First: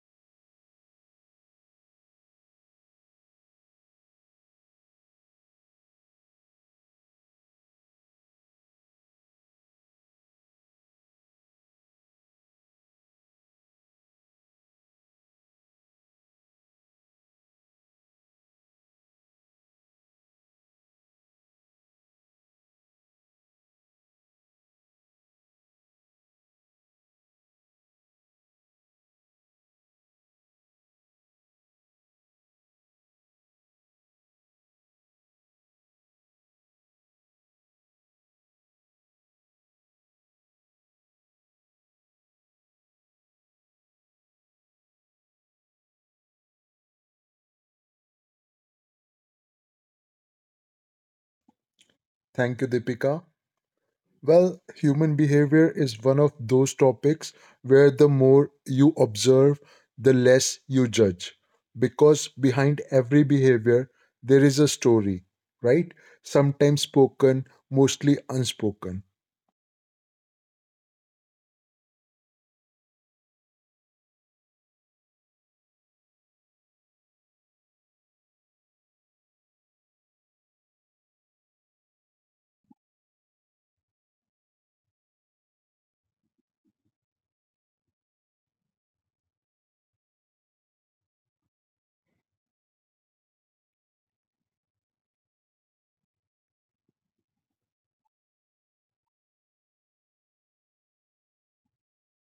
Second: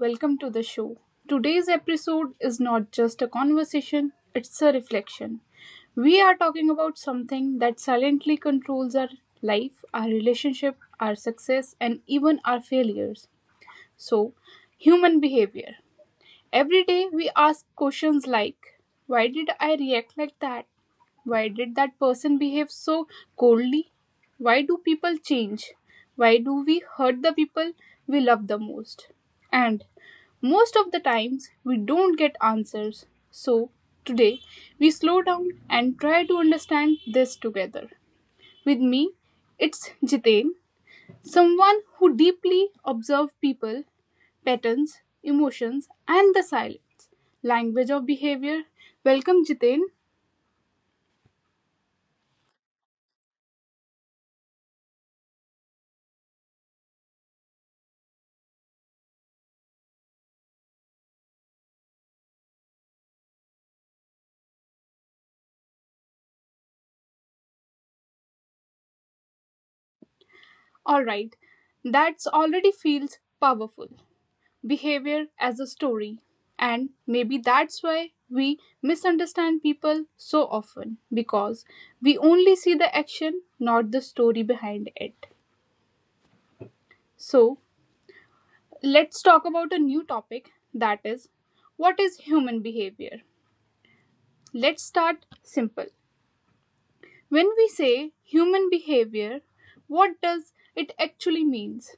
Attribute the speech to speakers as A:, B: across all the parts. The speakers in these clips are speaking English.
A: Welcome to the show. Today's episode is not just a conversation, it's a reflection. We are talking about something that silently controls our life, our relationship, our success, and even our failures. So, human behavior. Every day we ask questions like, why did I react like that? Why did that person behave so coldly? Why do people change? Why do we hurt the people we love the most? And most of the times, we don't get answers. So, today, we slow down and try to understand this together. With me, it's Jitain, someone who deeply observes people, patterns, emotions, and the silence. Language of behavior. Welcome, Jitain.
B: Thank you, Deepika. Well, human behavior is one of those topics where the more you observe, the less you judge. Because behind every behavior, there is a story, right? Sometimes spoken, mostly unspoken.
A: All right, that's already feels powerful. Behavior as a story. And maybe that's why we misunderstand people so often because we only see the action, not the story behind it. So, let's talk about a new topic that is, what is human behavior? Let's start simple. When we say human behavior, what does it actually means?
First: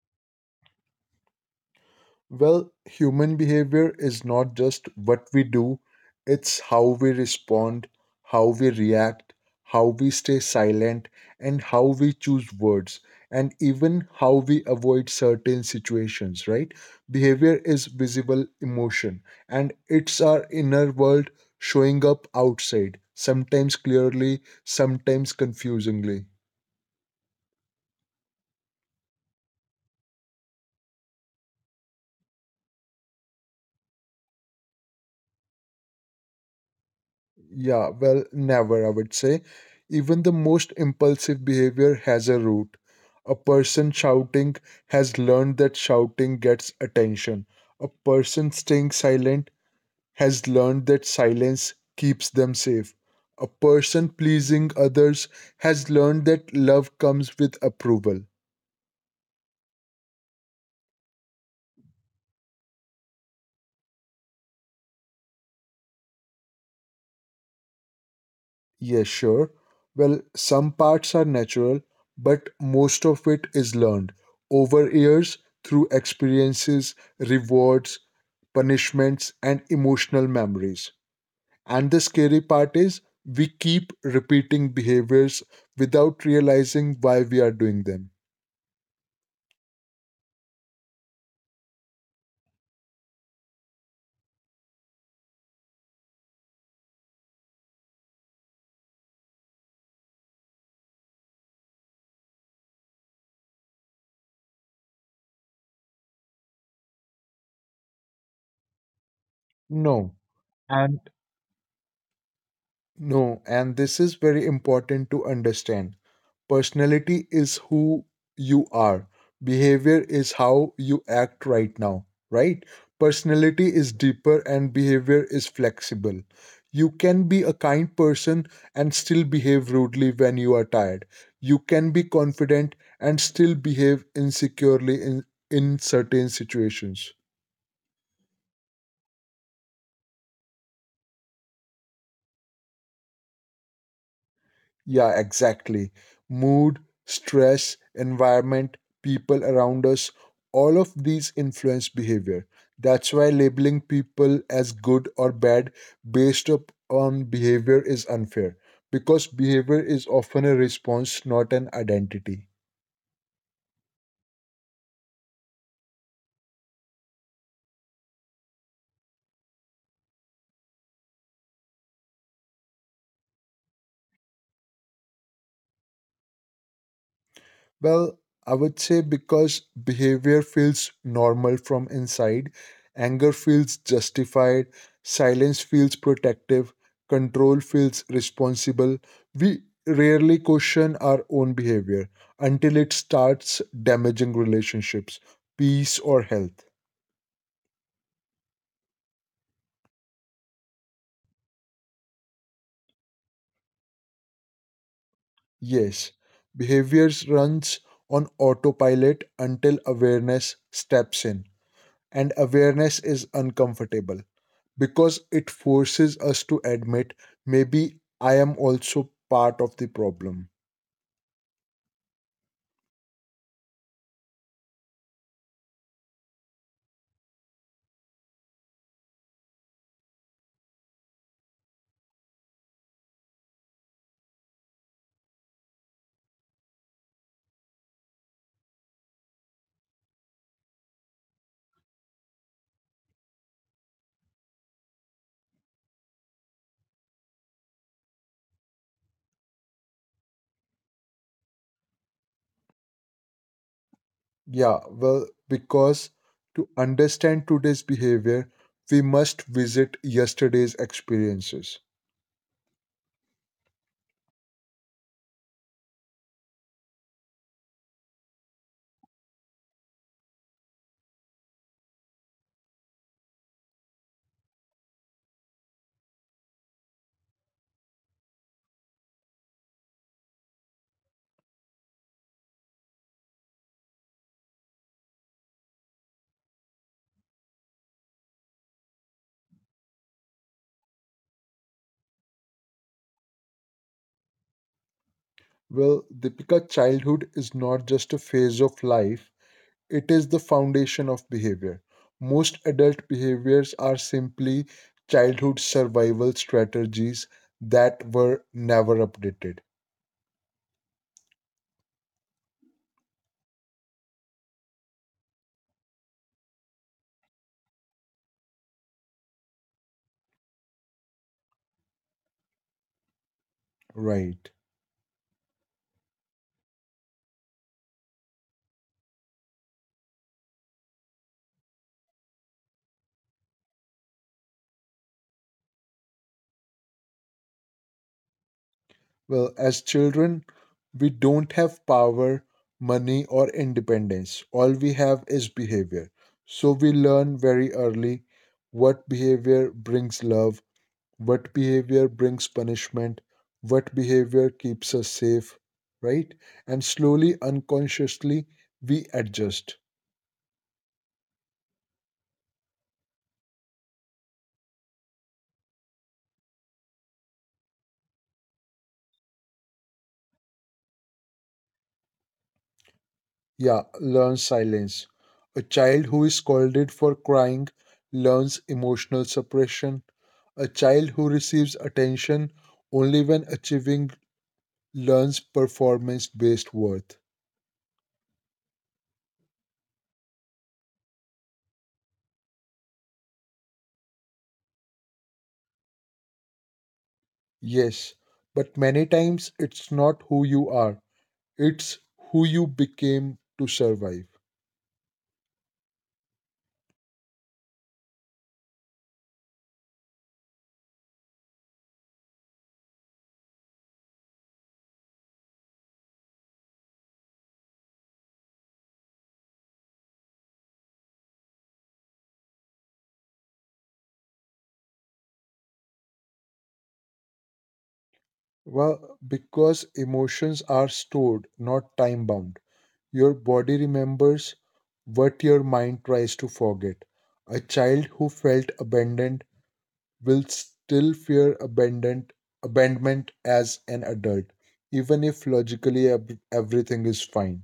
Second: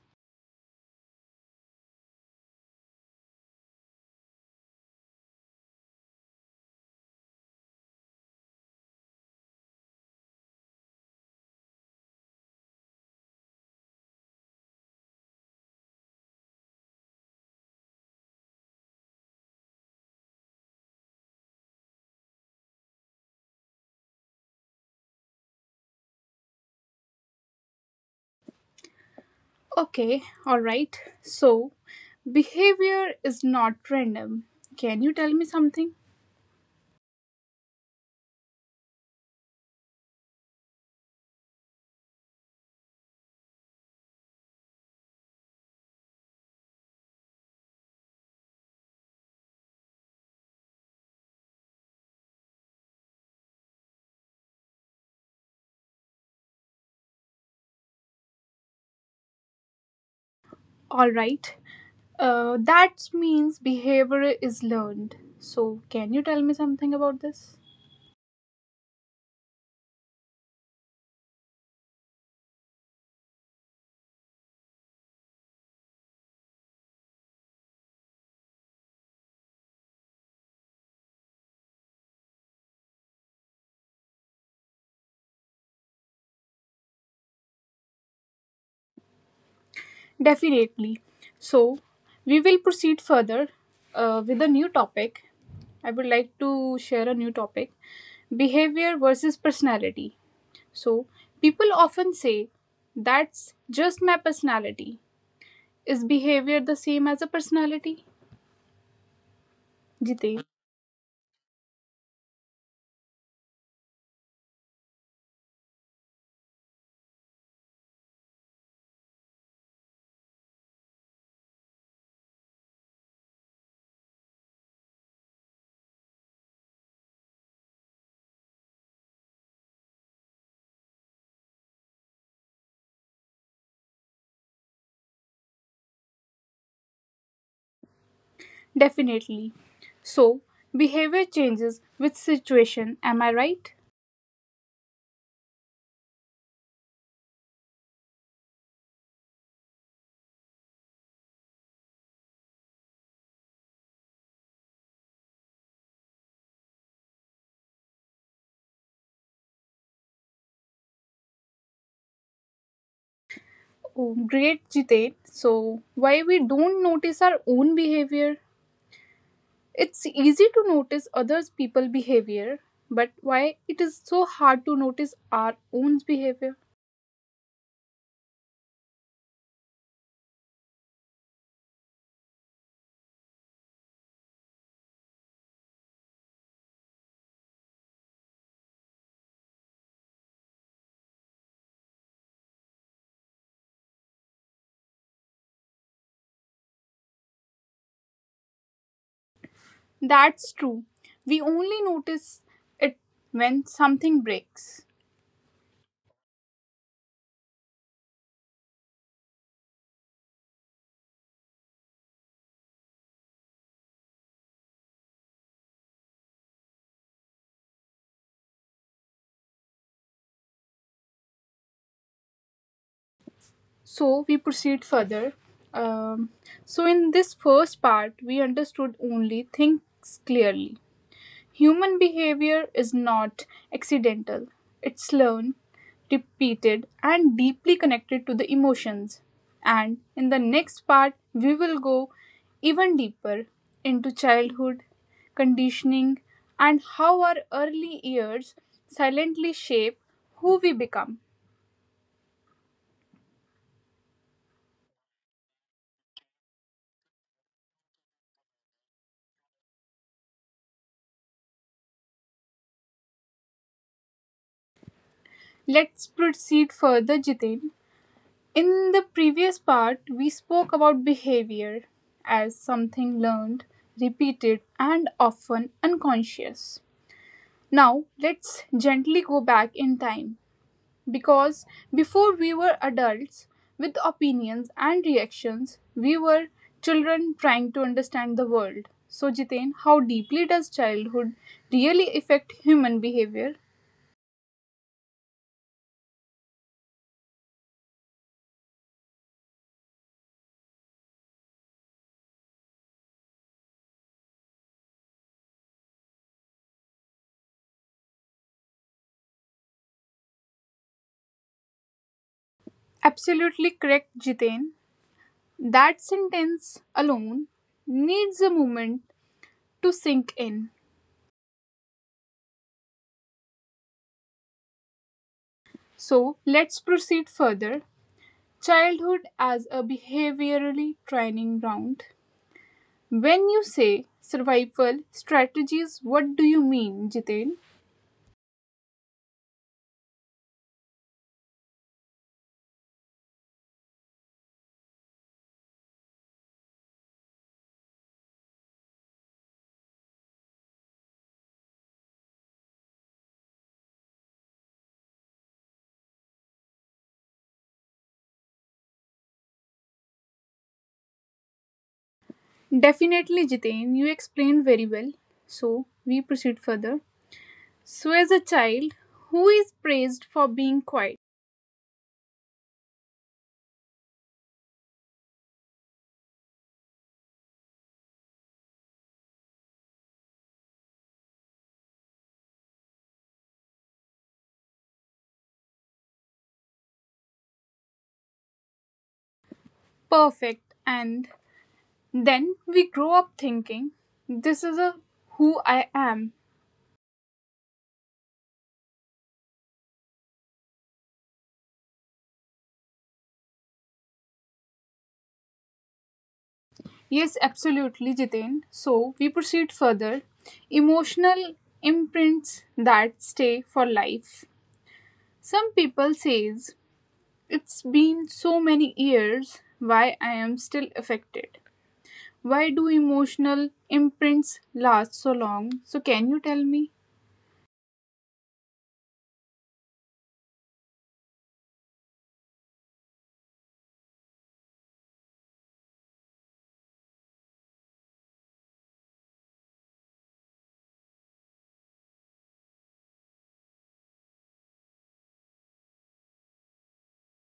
B: Well, human behavior is not just what we do, it's how we respond, how we react, how we stay silent, and how we choose words, and even how we avoid certain situations, right? Behavior is visible emotion, and it's our inner world showing up outside, sometimes clearly, sometimes confusingly.
A: Okay, alright. So, behavior is not random. Can you tell me something?
B: Yeah, well, never, I would say. Even the most impulsive behavior has a root. A person shouting has learned that shouting gets attention. A person staying silent has learned that silence keeps them safe. A person pleasing others has learned that love comes with approval.
A: Alright. That means behavior is learned. So, can you tell me something about this?
B: Yeah, sure. Well, some parts are natural, but most of it is learned over years through experiences, rewards, punishments, and emotional memories. And the scary part is we keep repeating behaviors without realizing why we are doing them.
A: Definitely. So, we will proceed further with a new topic. I would like to share a new topic behavior versus personality. So, people often say, that's just my personality. Is behavior the same as a personality?
B: No.
A: Jitesh,
B: And No, and this is very important to understand. Personality is who you are, behavior is how you act right now, right? Personality is deeper and behavior is flexible. You can be a kind person and still behave rudely when you are tired. You can be confident and still behave insecurely in certain situations.
A: definitely. So, behavior changes with situation, am I right?
B: Yeah, exactly. Mood, stress, environment, people around us, all of these influence behavior. That's why labeling people as good or bad based up on behavior is unfair because behavior is often a response, not an identity.
A: Oh, great, Jitesh. So, why we don't notice our own behavior? It's easy to notice others people behavior, but why it is so hard to notice our own behavior?
B: Well, I would say because behavior feels normal from inside, anger feels justified, silence feels protective, control feels responsible. We rarely question our own behavior until it starts damaging relationships, peace, or health.
A: That's true. We only notice it when something breaks.
B: Yes, behaviors runs on autopilot until awareness steps in, and awareness is uncomfortable, because it forces us to admit maybe I am also part of the problem.
A: So we proceed further. Um, so in this first part, we understood only things clearly. Human behavior is not accidental. It's learned, repeated, and deeply connected to the emotions. And in the next part, we will go even deeper into childhood, conditioning, and how our early years silently shape who we become.
B: Yeah, well, because to understand today's behavior, we must visit yesterday's experiences.
A: Let's proceed further, Jitain. In the previous part, we spoke about behavior as something learned, repeated, and often unconscious. Now, let's gently go back in time because before we were adults with opinions and reactions, we were children trying to understand the world. So, Jiten, how deeply does childhood really affect human behavior?
B: Well, Deepika, childhood is not just a phase of life, it is the foundation of behavior. Most adult behaviors are simply childhood survival strategies that were never updated.
A: Absolutely correct, Jiten. That sentence alone needs a moment to sink in.
B: Right.
A: So let's proceed further. Childhood as a behaviorally training ground. When you say survival strategies, what do you mean, Jitain?
B: Well, as children, we don't have power, money, or independence. All we have is behavior. So we learn very early what behavior brings love, what behavior brings punishment, what behavior keeps us safe, right? And slowly, unconsciously, we adjust.
A: Definitely, Jitain, you explained very well. So we proceed further. So, as a child, who is praised for being quiet,
B: Yeah, learn silence. A child who is scolded for crying learns emotional suppression. A child who receives attention only when achieving learns performance based worth.
A: perfect, and then we grow up thinking, this is a who I am.
B: Yes, but many times it's not who you are, it's who you became to survive.
A: Yes, absolutely, Jiten. So we proceed further. Emotional imprints that stay for life. Some people says it's been so many years why I am still affected. Why do emotional imprints last so long? So can you tell me?
B: Well, because emotions are stored, not time bound. Your body remembers what your mind tries to forget. A child who felt abandoned will still fear abandonment as an adult, even if logically everything is fine.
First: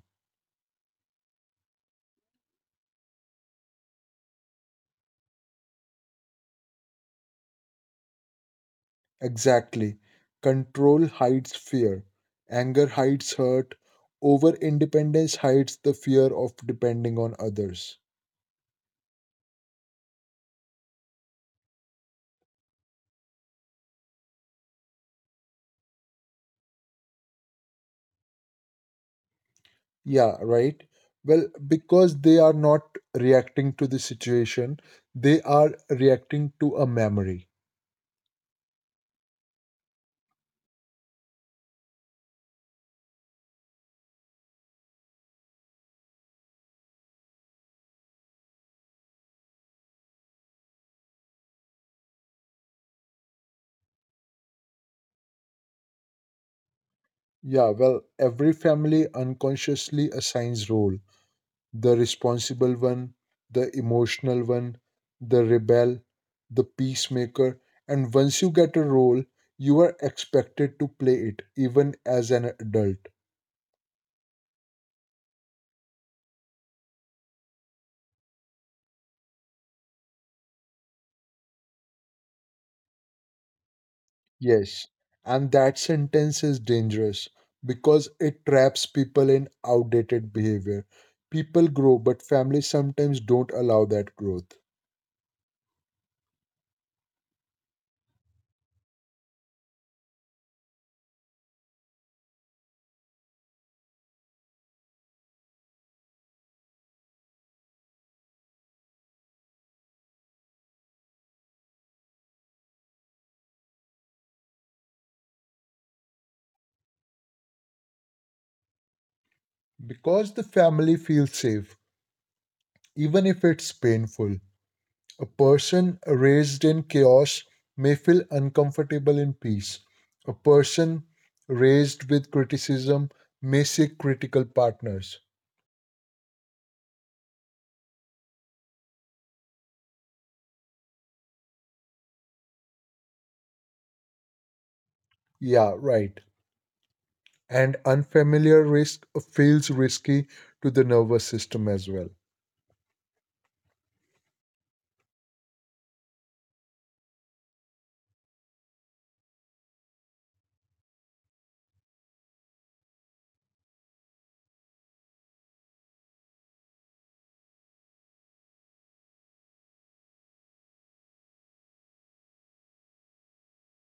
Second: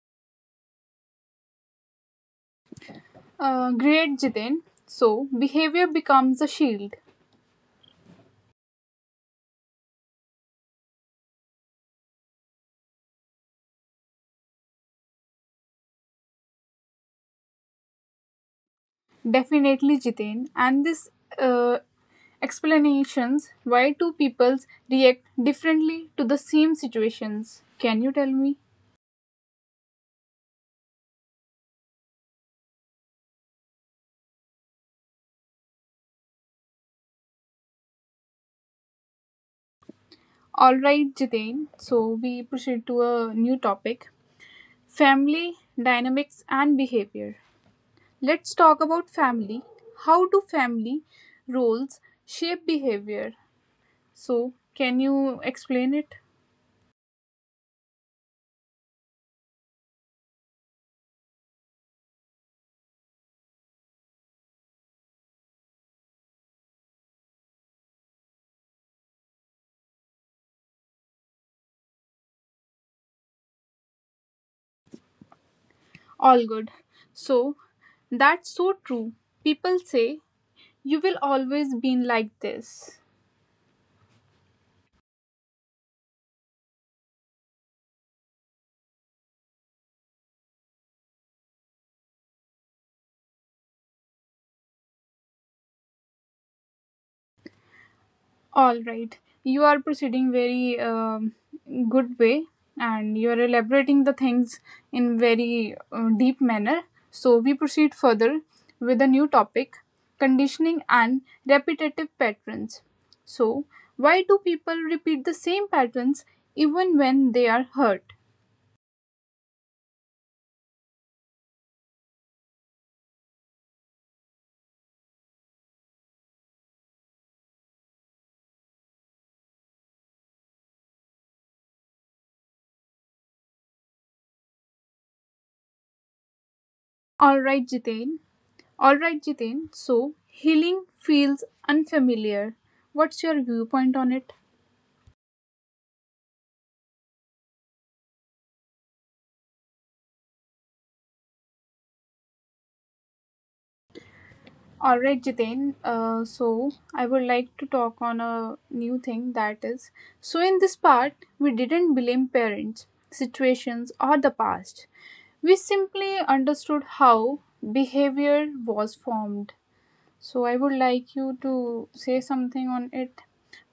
A: Great, Jiten. So behavior becomes a shield.
B: Exactly. Control hides fear, anger hides hurt, over independence hides the fear of depending on others.
A: Definitely, Jitain. And this uh, explanations why two peoples react differently to the same situations. Can you tell me?
B: Yeah, right? Well, because they are not reacting to the situation, they are reacting to a memory.
A: All right, Jitain. So we proceed to a new topic: family dynamics and behavior. Let's talk about family. How do family roles shape behavior? So can you explain it?
B: Yeah, well, every family unconsciously assigns role the responsible one, the emotional one, the rebel, the peacemaker. And once you get a role, you are expected to play it, even as an adult.
A: All good. So that's so true. People say you will always been like this
B: Yes. And that sentence is dangerous because it traps people in outdated behavior. People grow, but families sometimes don't allow that growth.
A: all right you are proceeding very good way and you are elaborating the things in very deep manner so we proceed further with a new topic conditioning and repetitive patterns so why do people repeat the same patterns even when they are hurt
B: Because the family feels safe, even if it's painful. A person raised in chaos may feel uncomfortable in peace. A person raised with criticism may seek critical partners.
A: all right jitain all right jitain so healing feels unfamiliar what's your viewpoint on it.
B: Yeah, right. And unfamiliar risk feels risky to the nervous system as well.
A: All right, Jiten. So I would like to talk on a new thing that is. So in this part, we didn't blame parents, situations, or the past. We simply understood how behavior was formed. So I would like you to say something on it.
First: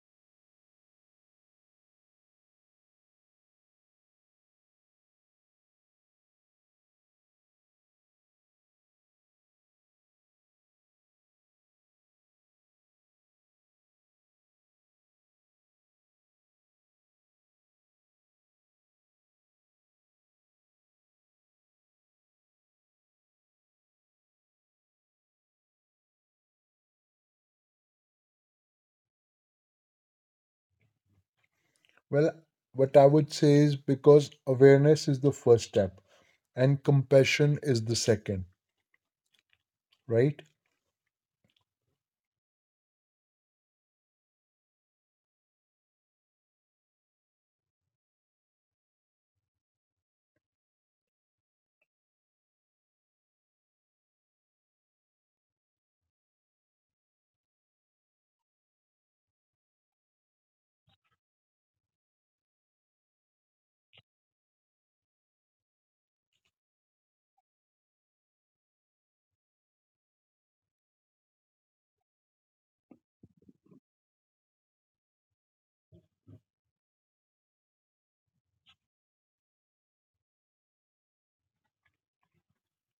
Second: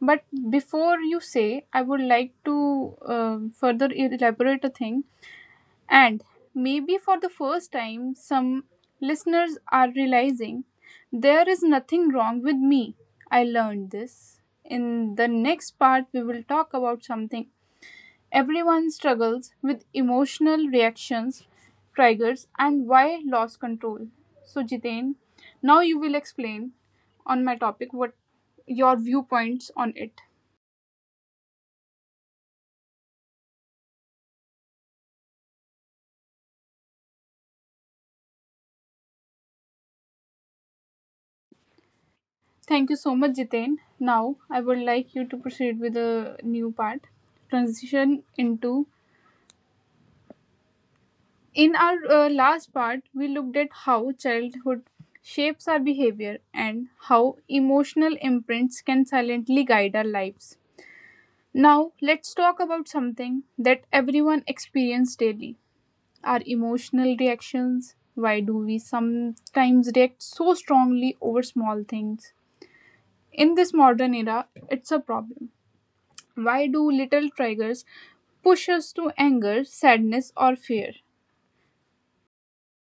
A: But before you say, I would like to further elaborate a thing and maybe for the first time, some listeners are realizing there is nothing wrong with me. I learned this. In the next part, we will talk about something everyone struggles with emotional reactions, triggers, and why lost control. So, Jiten, now you will explain on my topic what your viewpoints on it.
B: Well, what I would say is because awareness is the first step and compassion is the second, right?
A: Thank you so much, Jitain. Now, I would like you to proceed with the new part transition into. In our last part, we looked at how childhood shapes our behavior and how emotional imprints can silently guide our lives. Now, let's talk about something that everyone experiences daily our emotional reactions. Why do we sometimes react so strongly over small things? In this modern era, it's a problem. Why do little triggers push us to anger, sadness, or fear?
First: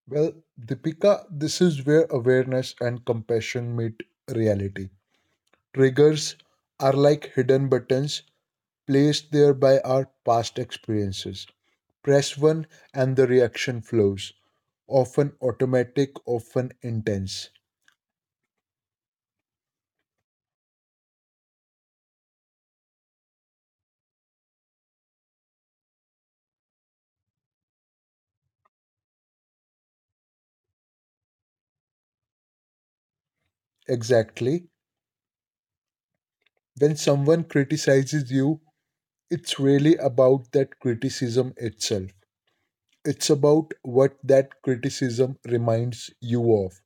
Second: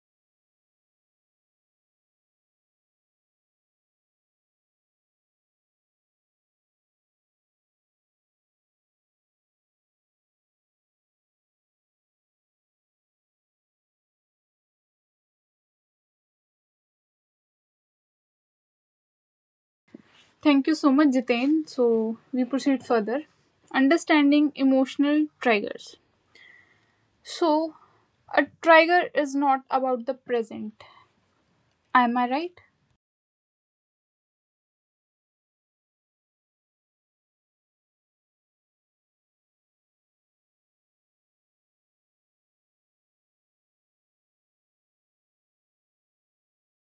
B: Well, Deepika, this is where awareness and compassion meet reality. Triggers are like hidden buttons placed there by our past experiences. Press one and the reaction flows, often automatic, often intense.
A: Thank you so much, Jitain. So, we proceed further. Understanding emotional triggers. So, a trigger is not about the present. Am I right?
B: Exactly. When someone criticizes you, it's really about that criticism itself. It's about what that criticism reminds you of,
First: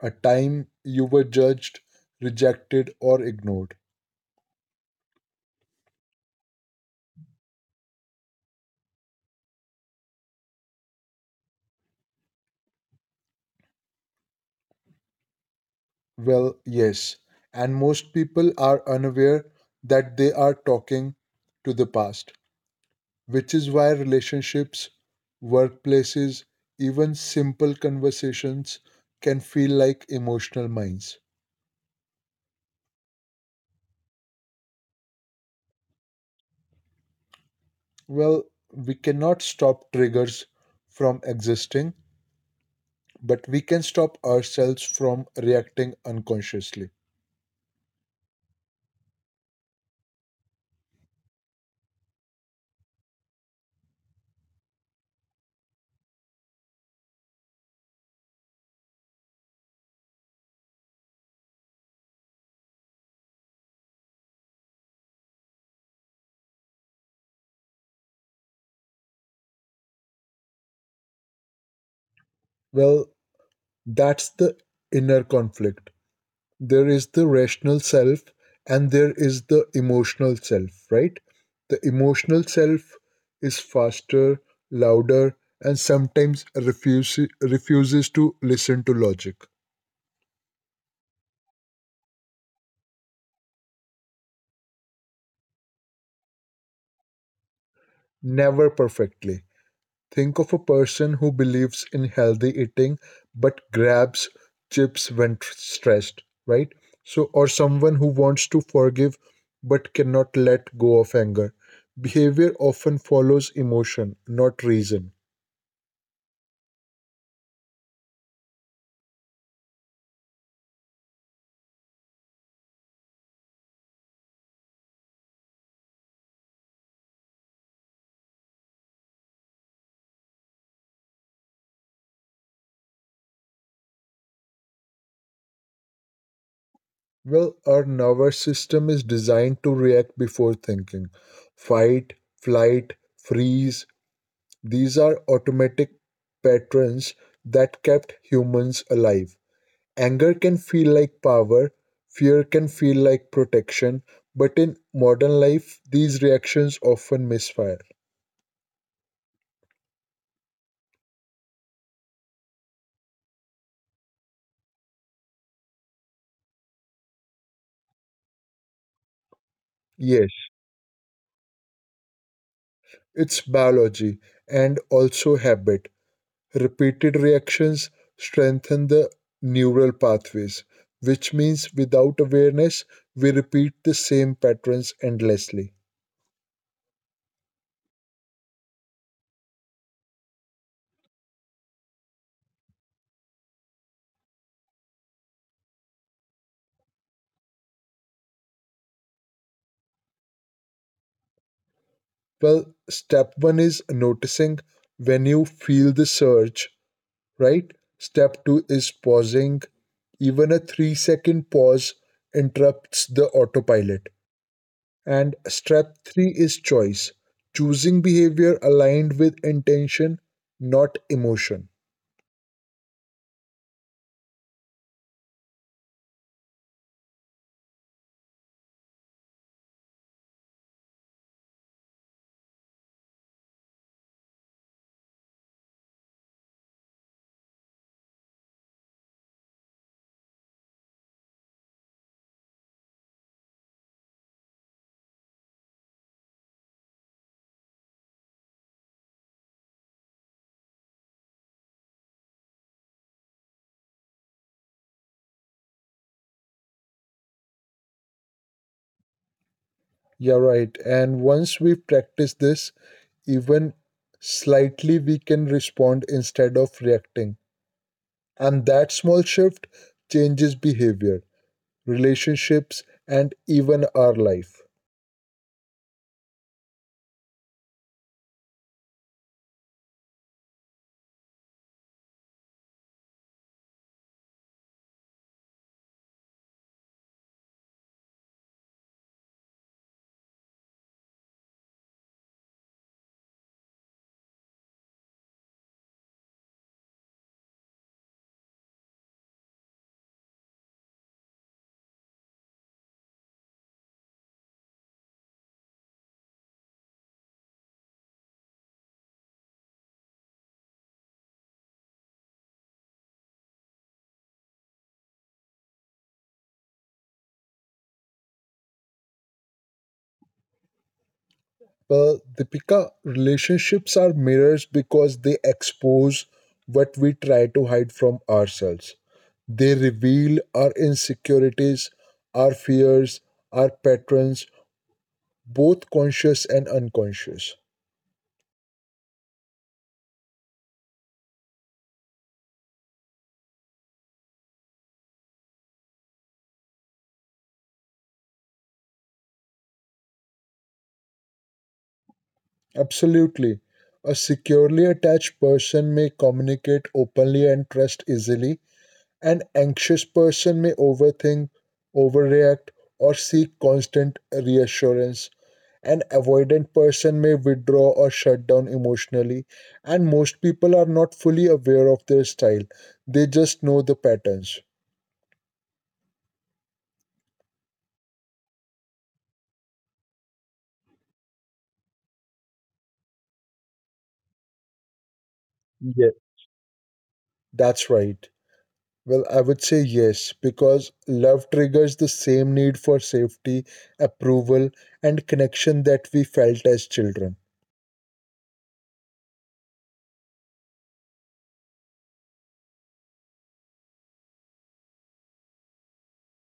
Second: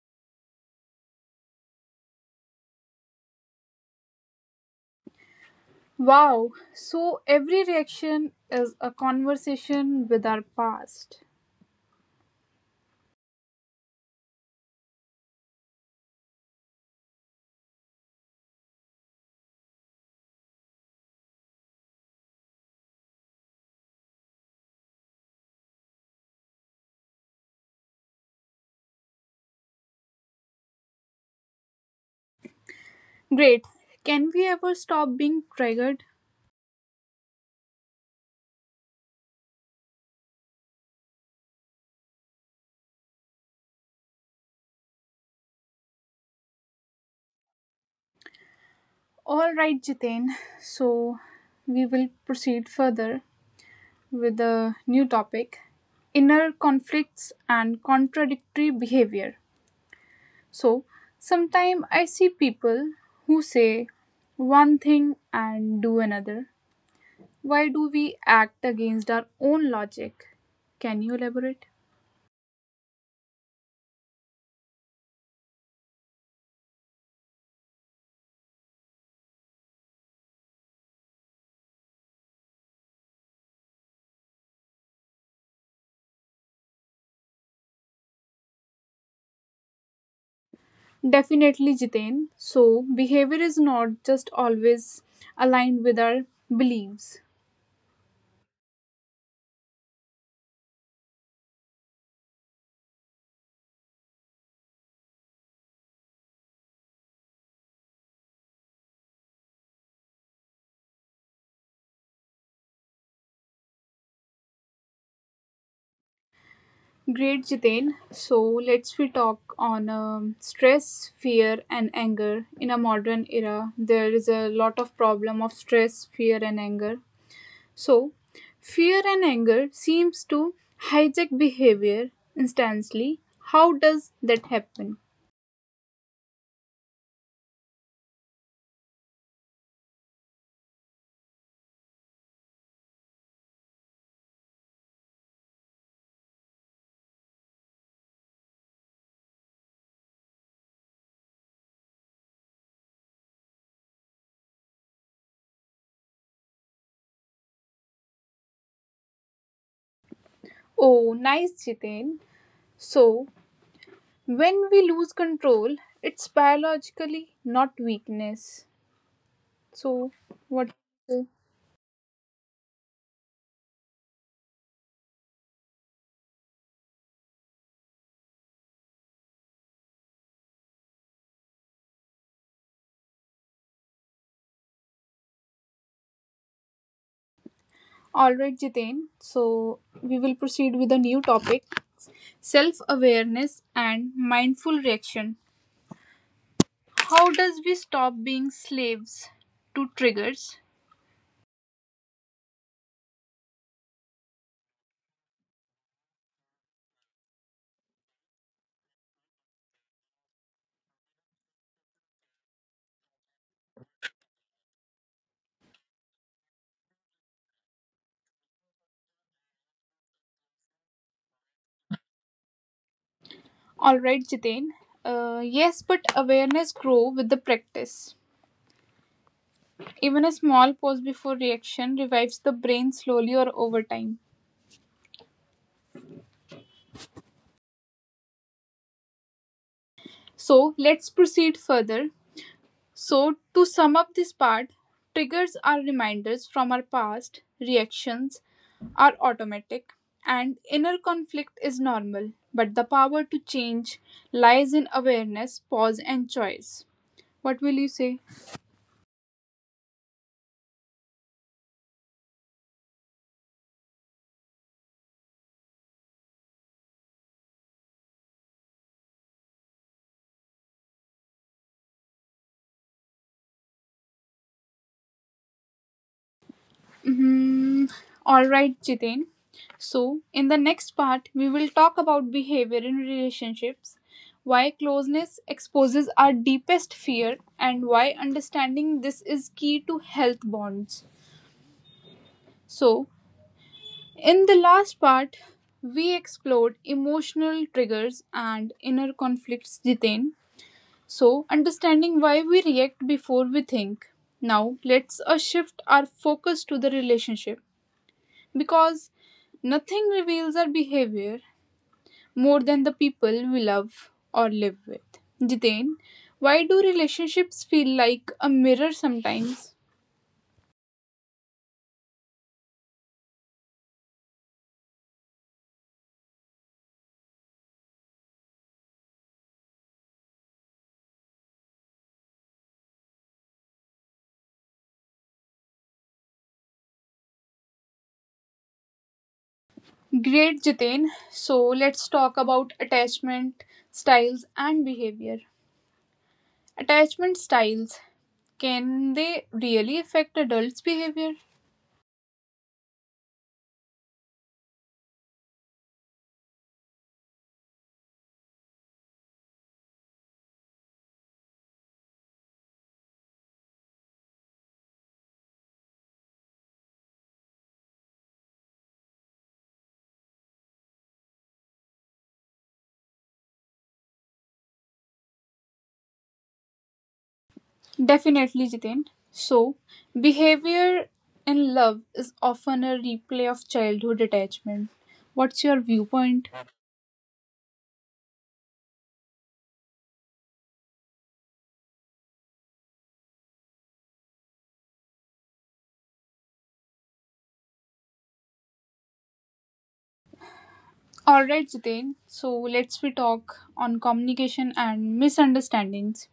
B: a time you were judged, rejected, or ignored.
A: Wow. So, every reaction is a conversation with our past.
B: Well, yes. And most people are unaware that they are talking to the past, which is why relationships, workplaces, even simple conversations can feel like emotional mines.
A: Great. Can we ever stop being triggered?
B: Well, we cannot stop triggers from existing, but we can stop ourselves from reacting unconsciously.
A: All right, Jitain. So, we will proceed further with a new topic inner conflicts and contradictory behavior. So, sometimes I see people who say one thing and do another. Why do we act against our own logic? Can you elaborate?
B: Well, that's the inner conflict. There is the rational self and there is the emotional self, right? The emotional self is faster, louder, and sometimes refuses to listen to logic.
A: Definitely, Jitain. So, behavior is not just always aligned with our beliefs.
B: Never perfectly. Think of a person who believes in healthy eating but grabs chips when stressed, right? So, or someone who wants to forgive but cannot let go of anger. Behavior often follows emotion, not reason.
A: Great, Jiten. So let's we talk on stress, fear, and anger in a modern era. There is a lot of problem of stress, fear, and anger. So, fear and anger seems to hijack behavior instantly. How does that happen?
B: Well, our nervous system is designed to react before thinking. Fight, flight, freeze, these are automatic patterns that kept humans alive. Anger can feel like power, fear can feel like protection, but in modern life, these reactions often misfire.
A: Oh, nice, Jiten. So, when we lose control, it's biologically not weakness. So,
B: Yes,
A: what?
B: it's biology and also habit. Repeated reactions strengthen the neural pathways, which means without awareness, we repeat the same patterns endlessly.
A: All right, Jitain. So we will proceed with a new topic self awareness and mindful reaction. How does we stop being slaves to triggers?
B: Well, step one is noticing when you feel the surge, right? Step two is pausing. Even a 3 second pause interrupts the autopilot. And step three is choice, choosing behavior aligned with intention, not emotion.
A: All right, Jitain. Yes, but awareness grow with the practice. Even a small pause before reaction revives the brain slowly or over time. So let's proceed further. So, to sum up this part, triggers are reminders from our past, reactions are automatic, and inner conflict is normal. But the power to change lies in awareness, pause, and choice. What will you say?
B: Yeah, right. And once we practice this, even slightly, we can respond instead of reacting. And that small shift changes behavior, relationships, and even our life.
A: Mm-hmm. All right, Jitin. So, in the next part, we will talk about behavior in relationships, why closeness exposes our deepest fear, and why understanding this is key to health bonds. So, in the last part, we explored emotional triggers and inner conflicts, Jiten. So, understanding why we react before we think. Now, let's shift our focus to the relationship because nothing reveals our behavior more than the people we love or live with. Jiten, why do relationships feel like a mirror sometimes?
B: Well, Deepika, relationships are mirrors because they expose what we try to hide from ourselves. They reveal our insecurities, our fears, our patterns, both conscious and unconscious.
A: Great, Jitain. So let's talk about attachment styles and behavior. Attachment styles can they really affect adults' behavior?
B: Absolutely. A securely attached person may communicate openly and trust easily. An anxious person may overthink, overreact, or seek constant reassurance. An avoidant person may withdraw or shut down emotionally. And most people are not fully aware of their style, they just know the patterns.
A: Definitely, Jitain. So, behavior in love is often a replay of childhood attachment. What's your
B: Yeah,
A: viewpoint?
B: that's right. Well, I would say yes, because love triggers the same need for safety, approval, and connection that we felt as children.
A: All right, Jitain. So let's we talk on communication and misunderstandings.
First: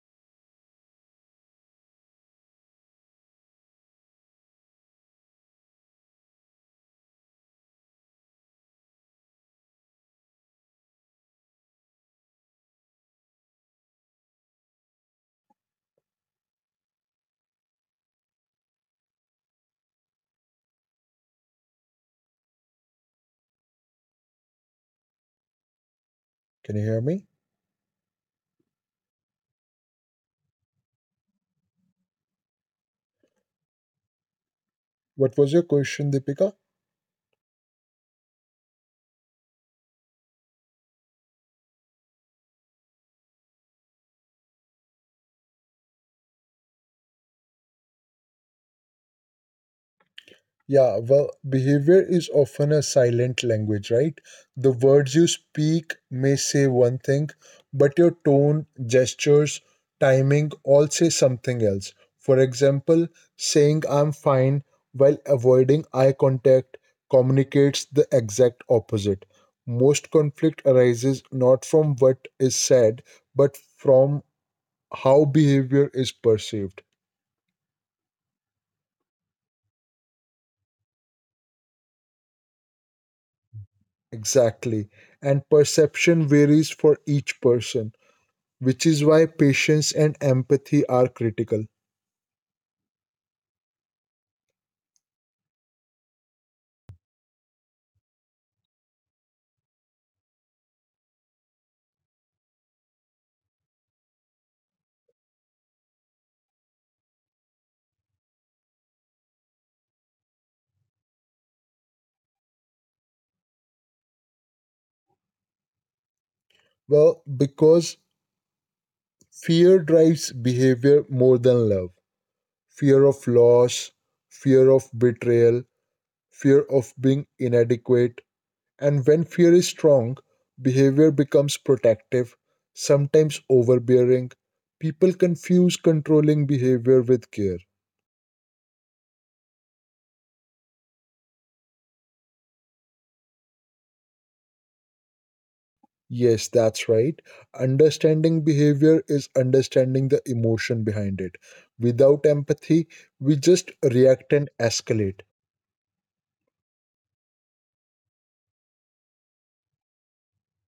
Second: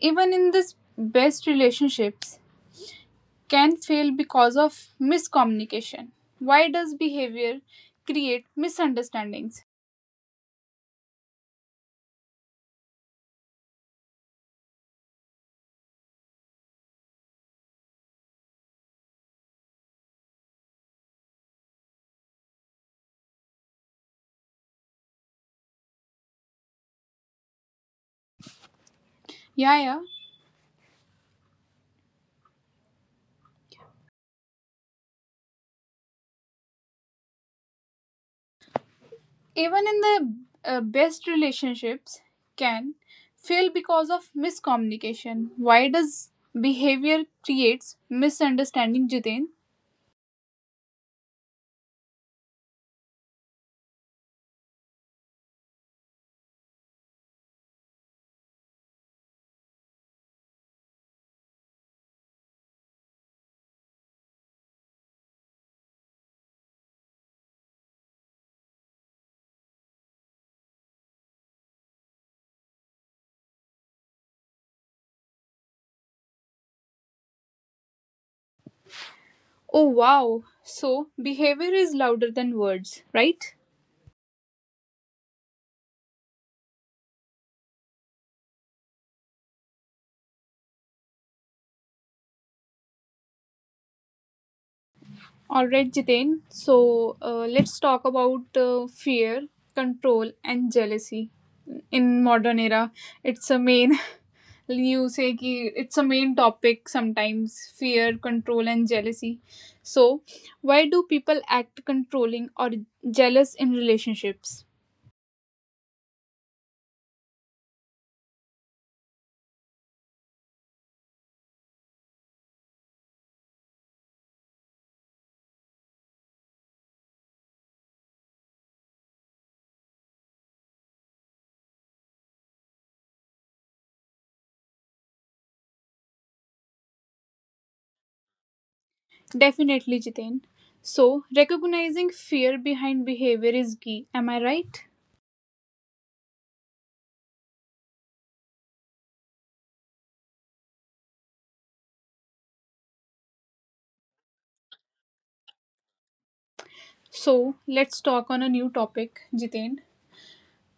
A: Even in this best relationships, can fail because of miscommunication. Why does behavior create misunderstandings?
B: Can you hear me?
A: Yeah, yeah.
B: What was your question, Deepika?
A: Even in the best relationships, can fail because of miscommunication. Why does behavior creates misunderstanding, Jiten?
B: Yeah, well, behavior is often a silent language, right? The words you speak may say one thing, but your tone, gestures, timing all say something else. For example, saying I'm fine while avoiding eye contact communicates the exact opposite. Most conflict arises not from what is said, but from how behavior is perceived.
A: Oh wow. So behavior is louder than words, right?
B: Exactly. And perception varies for each person, which is why patience and empathy are critical.
A: All right, Jiten. So let's talk about fear, control, and jealousy in modern era. It's a main you say ki it's a main topic sometimes fear control and jealousy so why do people act controlling or jealous in relationships
B: Well, because fear drives behavior more than love. Fear of loss, fear of betrayal, fear of being inadequate. And when fear is strong, behavior becomes protective, sometimes overbearing. People confuse controlling behavior with care.
A: definitely jitain so recognizing fear behind behavior is key am I right
B: Yes, that's right. Understanding behavior is understanding the emotion behind it. Without empathy, we just react and escalate.
A: so let's talk on a new topic jitain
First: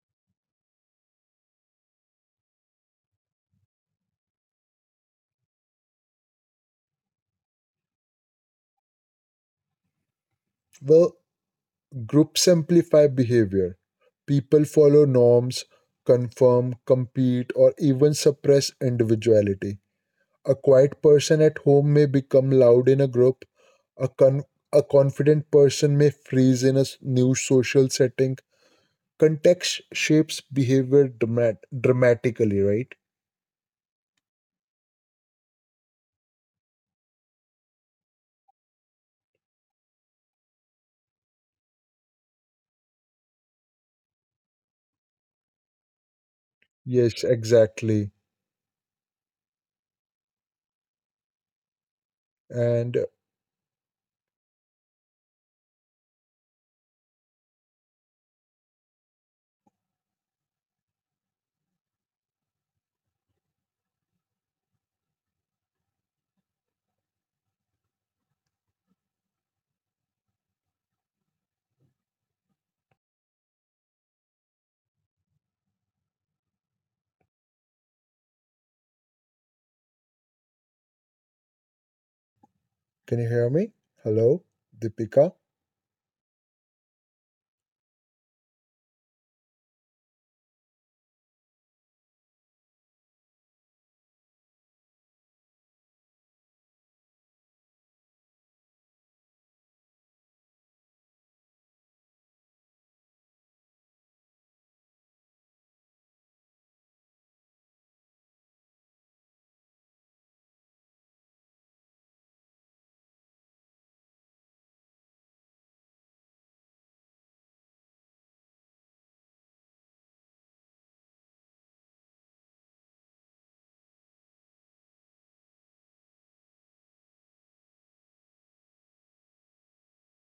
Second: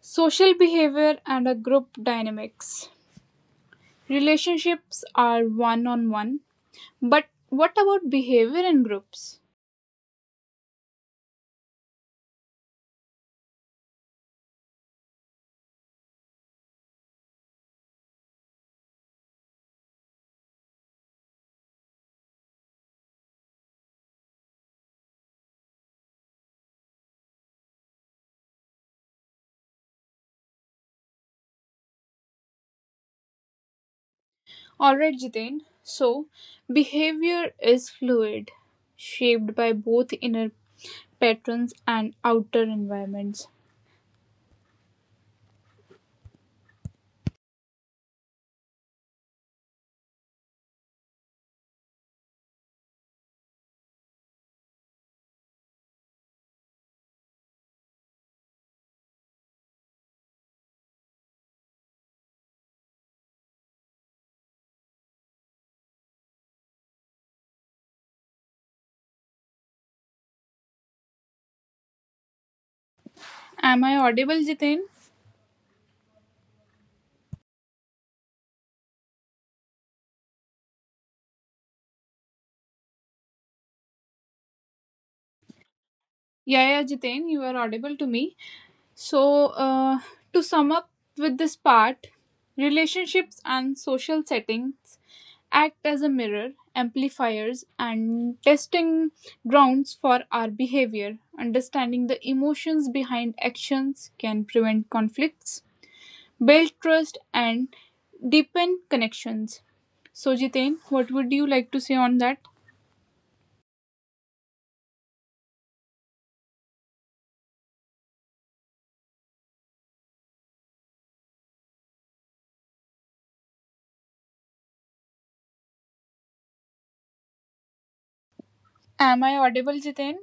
A: social behavior and a group dynamics relationships are one on one but what about behavior in groups.
B: Well, groups amplify behavior. People follow norms, confirm, compete, or even suppress individuality. A quiet person at home may become loud in a group. A, con- a confident person may freeze in a new social setting. Context shapes behavior dramatically, right?
A: Alright, Jiten. So, behavior is fluid, shaped by both inner patterns and outer environments.
B: Yes, exactly. And
A: Am I audible, Jiten?
B: can you hear me? Hello, Deepika.
A: Yeah, yeah, Jiten, you are audible to me. So, to sum up with this part, relationships and social settings act as a mirror, amplifiers, and testing grounds for our behavior. Understanding the emotions behind actions can prevent conflicts build trust and deepen connections. So, Jiten, what would you like to say on that? Am I audible, Jiten?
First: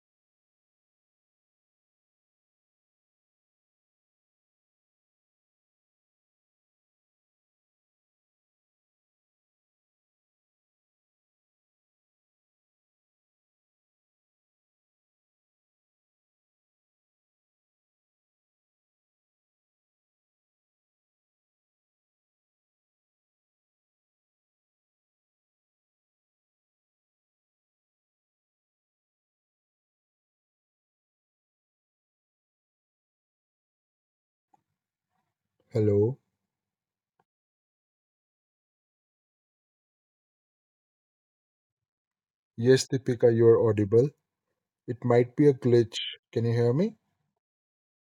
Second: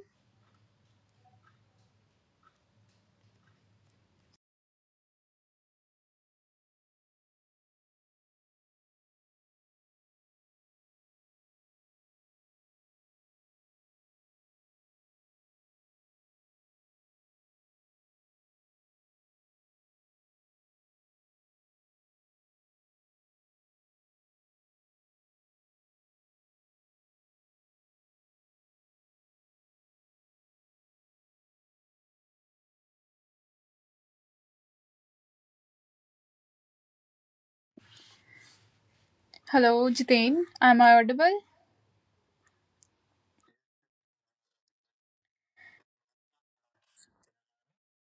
B: Hello.
A: Hello, Jiten. Am I audible?
B: Yes, Deepika, you're audible. It might be a glitch. Can you hear me?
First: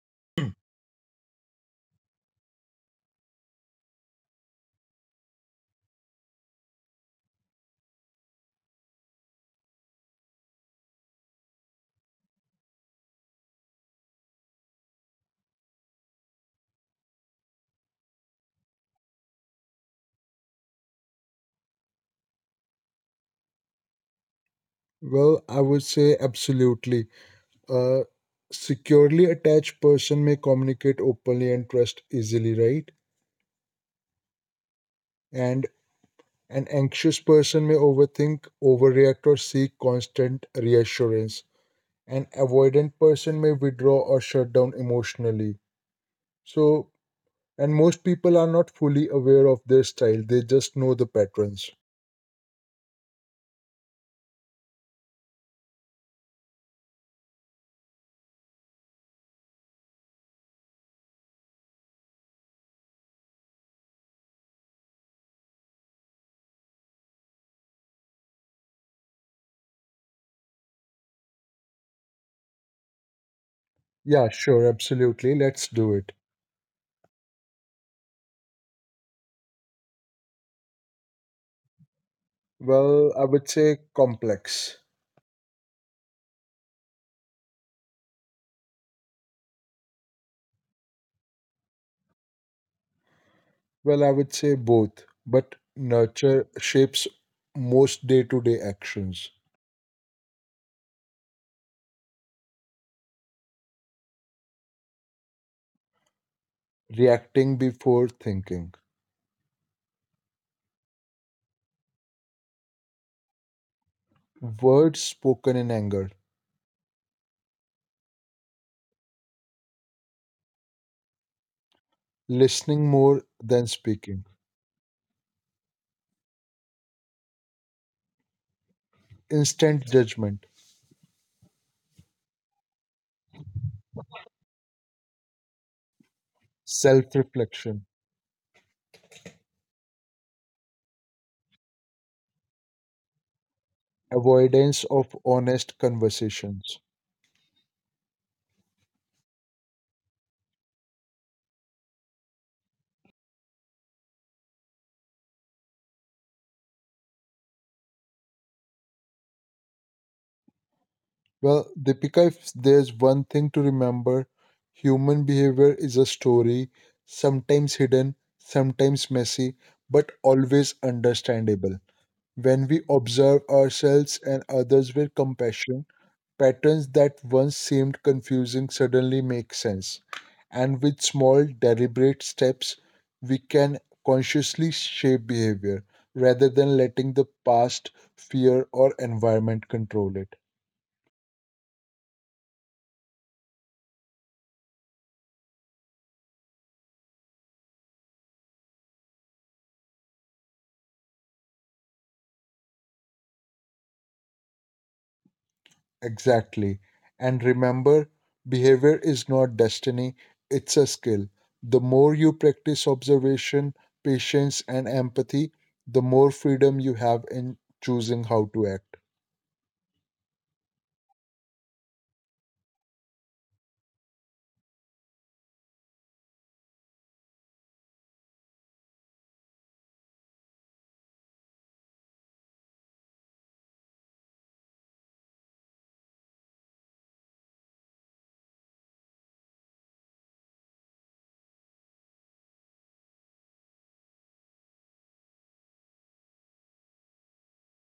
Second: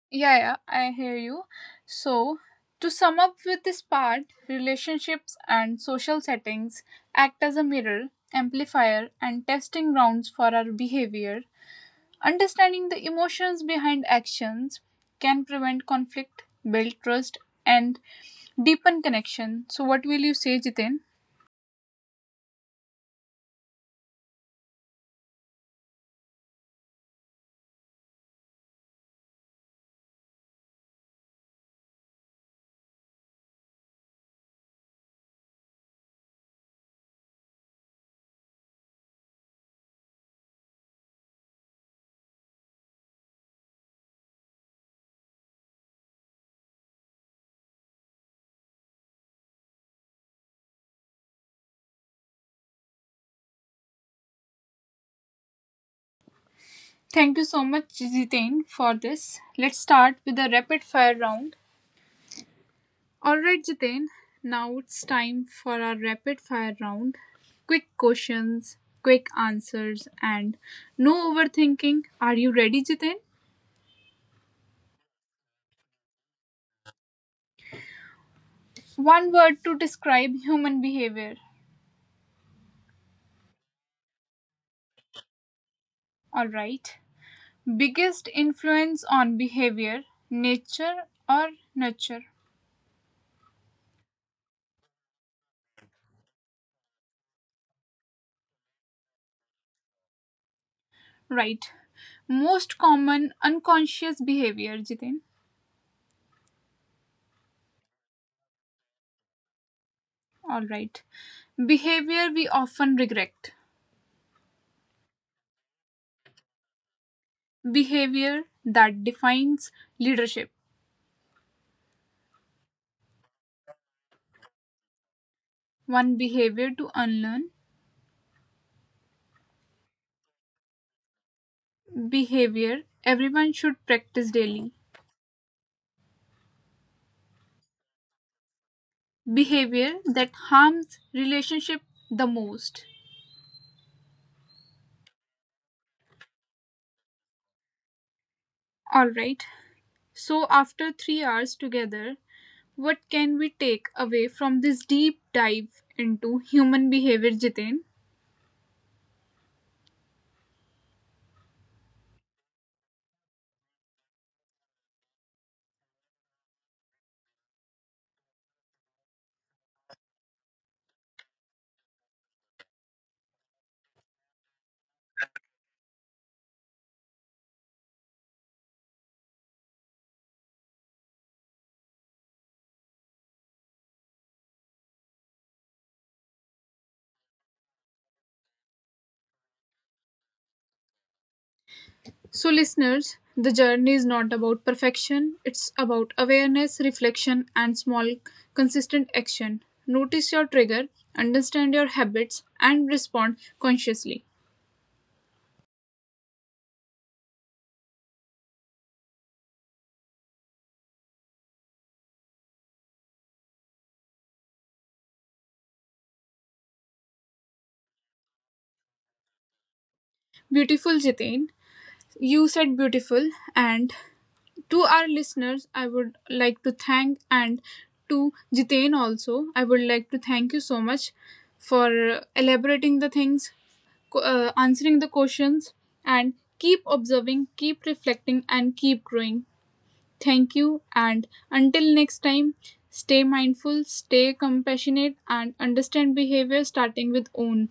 A: Yeah, yeah, I hear you. So, to sum up with this part, relationships and social settings act as a mirror, amplifier, and testing grounds for our behavior. Understanding the emotions behind actions can prevent conflict, build trust, and deepen connection. So, what will you say, Jiten?
B: Well, I would say absolutely. A securely attached person may communicate openly and trust easily, right? And an anxious person may overthink, overreact, or seek constant reassurance. An avoidant person may withdraw or shut down emotionally. So, and most people are not fully aware of their style, they just know the patterns.
A: Thank you so much, Jiten, for this. Let's start with the rapid fire round. All right, Jiten. Now it's time for our rapid fire round. Quick questions, quick answers, and no overthinking. Are you ready, Jiten?
B: Yeah, sure, absolutely. Let's do it.
A: One word to describe human behavior.
B: Well, I would say complex.
A: All right. Biggest influence on behavior, nature or nurture?
B: Well, I would say both, but nurture shapes most day to day actions.
A: Right. Most common unconscious behavior, Jitin.
B: Reacting before thinking,
A: All right. Behavior we often regret.
B: words spoken in anger,
A: Behavior that defines leadership.
B: listening more than speaking,
A: One behavior to unlearn.
B: instant judgment,
A: Behavior everyone should practice daily.
B: self reflection,
A: Behavior that harms relationship the most.
B: avoidance of honest conversations.
A: All right. So after 3 hours together, what can we take away from this deep dive into human behavior, Jitain?
B: Well, Deepika, if there's one thing to remember, human behavior is a story, sometimes hidden, sometimes messy, but always understandable. When we observe ourselves and others with compassion, patterns that once seemed confusing suddenly make sense. And with small, deliberate steps, we can consciously shape behavior rather than letting the past, fear, or environment control it.
A: So, listeners, the journey is not about perfection, it's about awareness, reflection, and small, consistent action. Notice your trigger, understand your habits, and respond consciously.
B: Exactly. And remember, behavior is not destiny, it's a skill. The more you practice observation, patience, and empathy, the more freedom you have in choosing how to act.
A: Beautiful, Jitain. You said beautiful, and to our listeners, I would like to thank, and to Jitain also, I would like to thank you so much for elaborating the things answering the questions, and keep observing, keep reflecting, and keep growing. Thank you, and until next time, stay mindful, stay compassionate, and understand behavior starting with own.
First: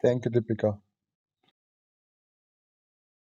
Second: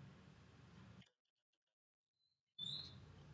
B: Thank you, Deepika.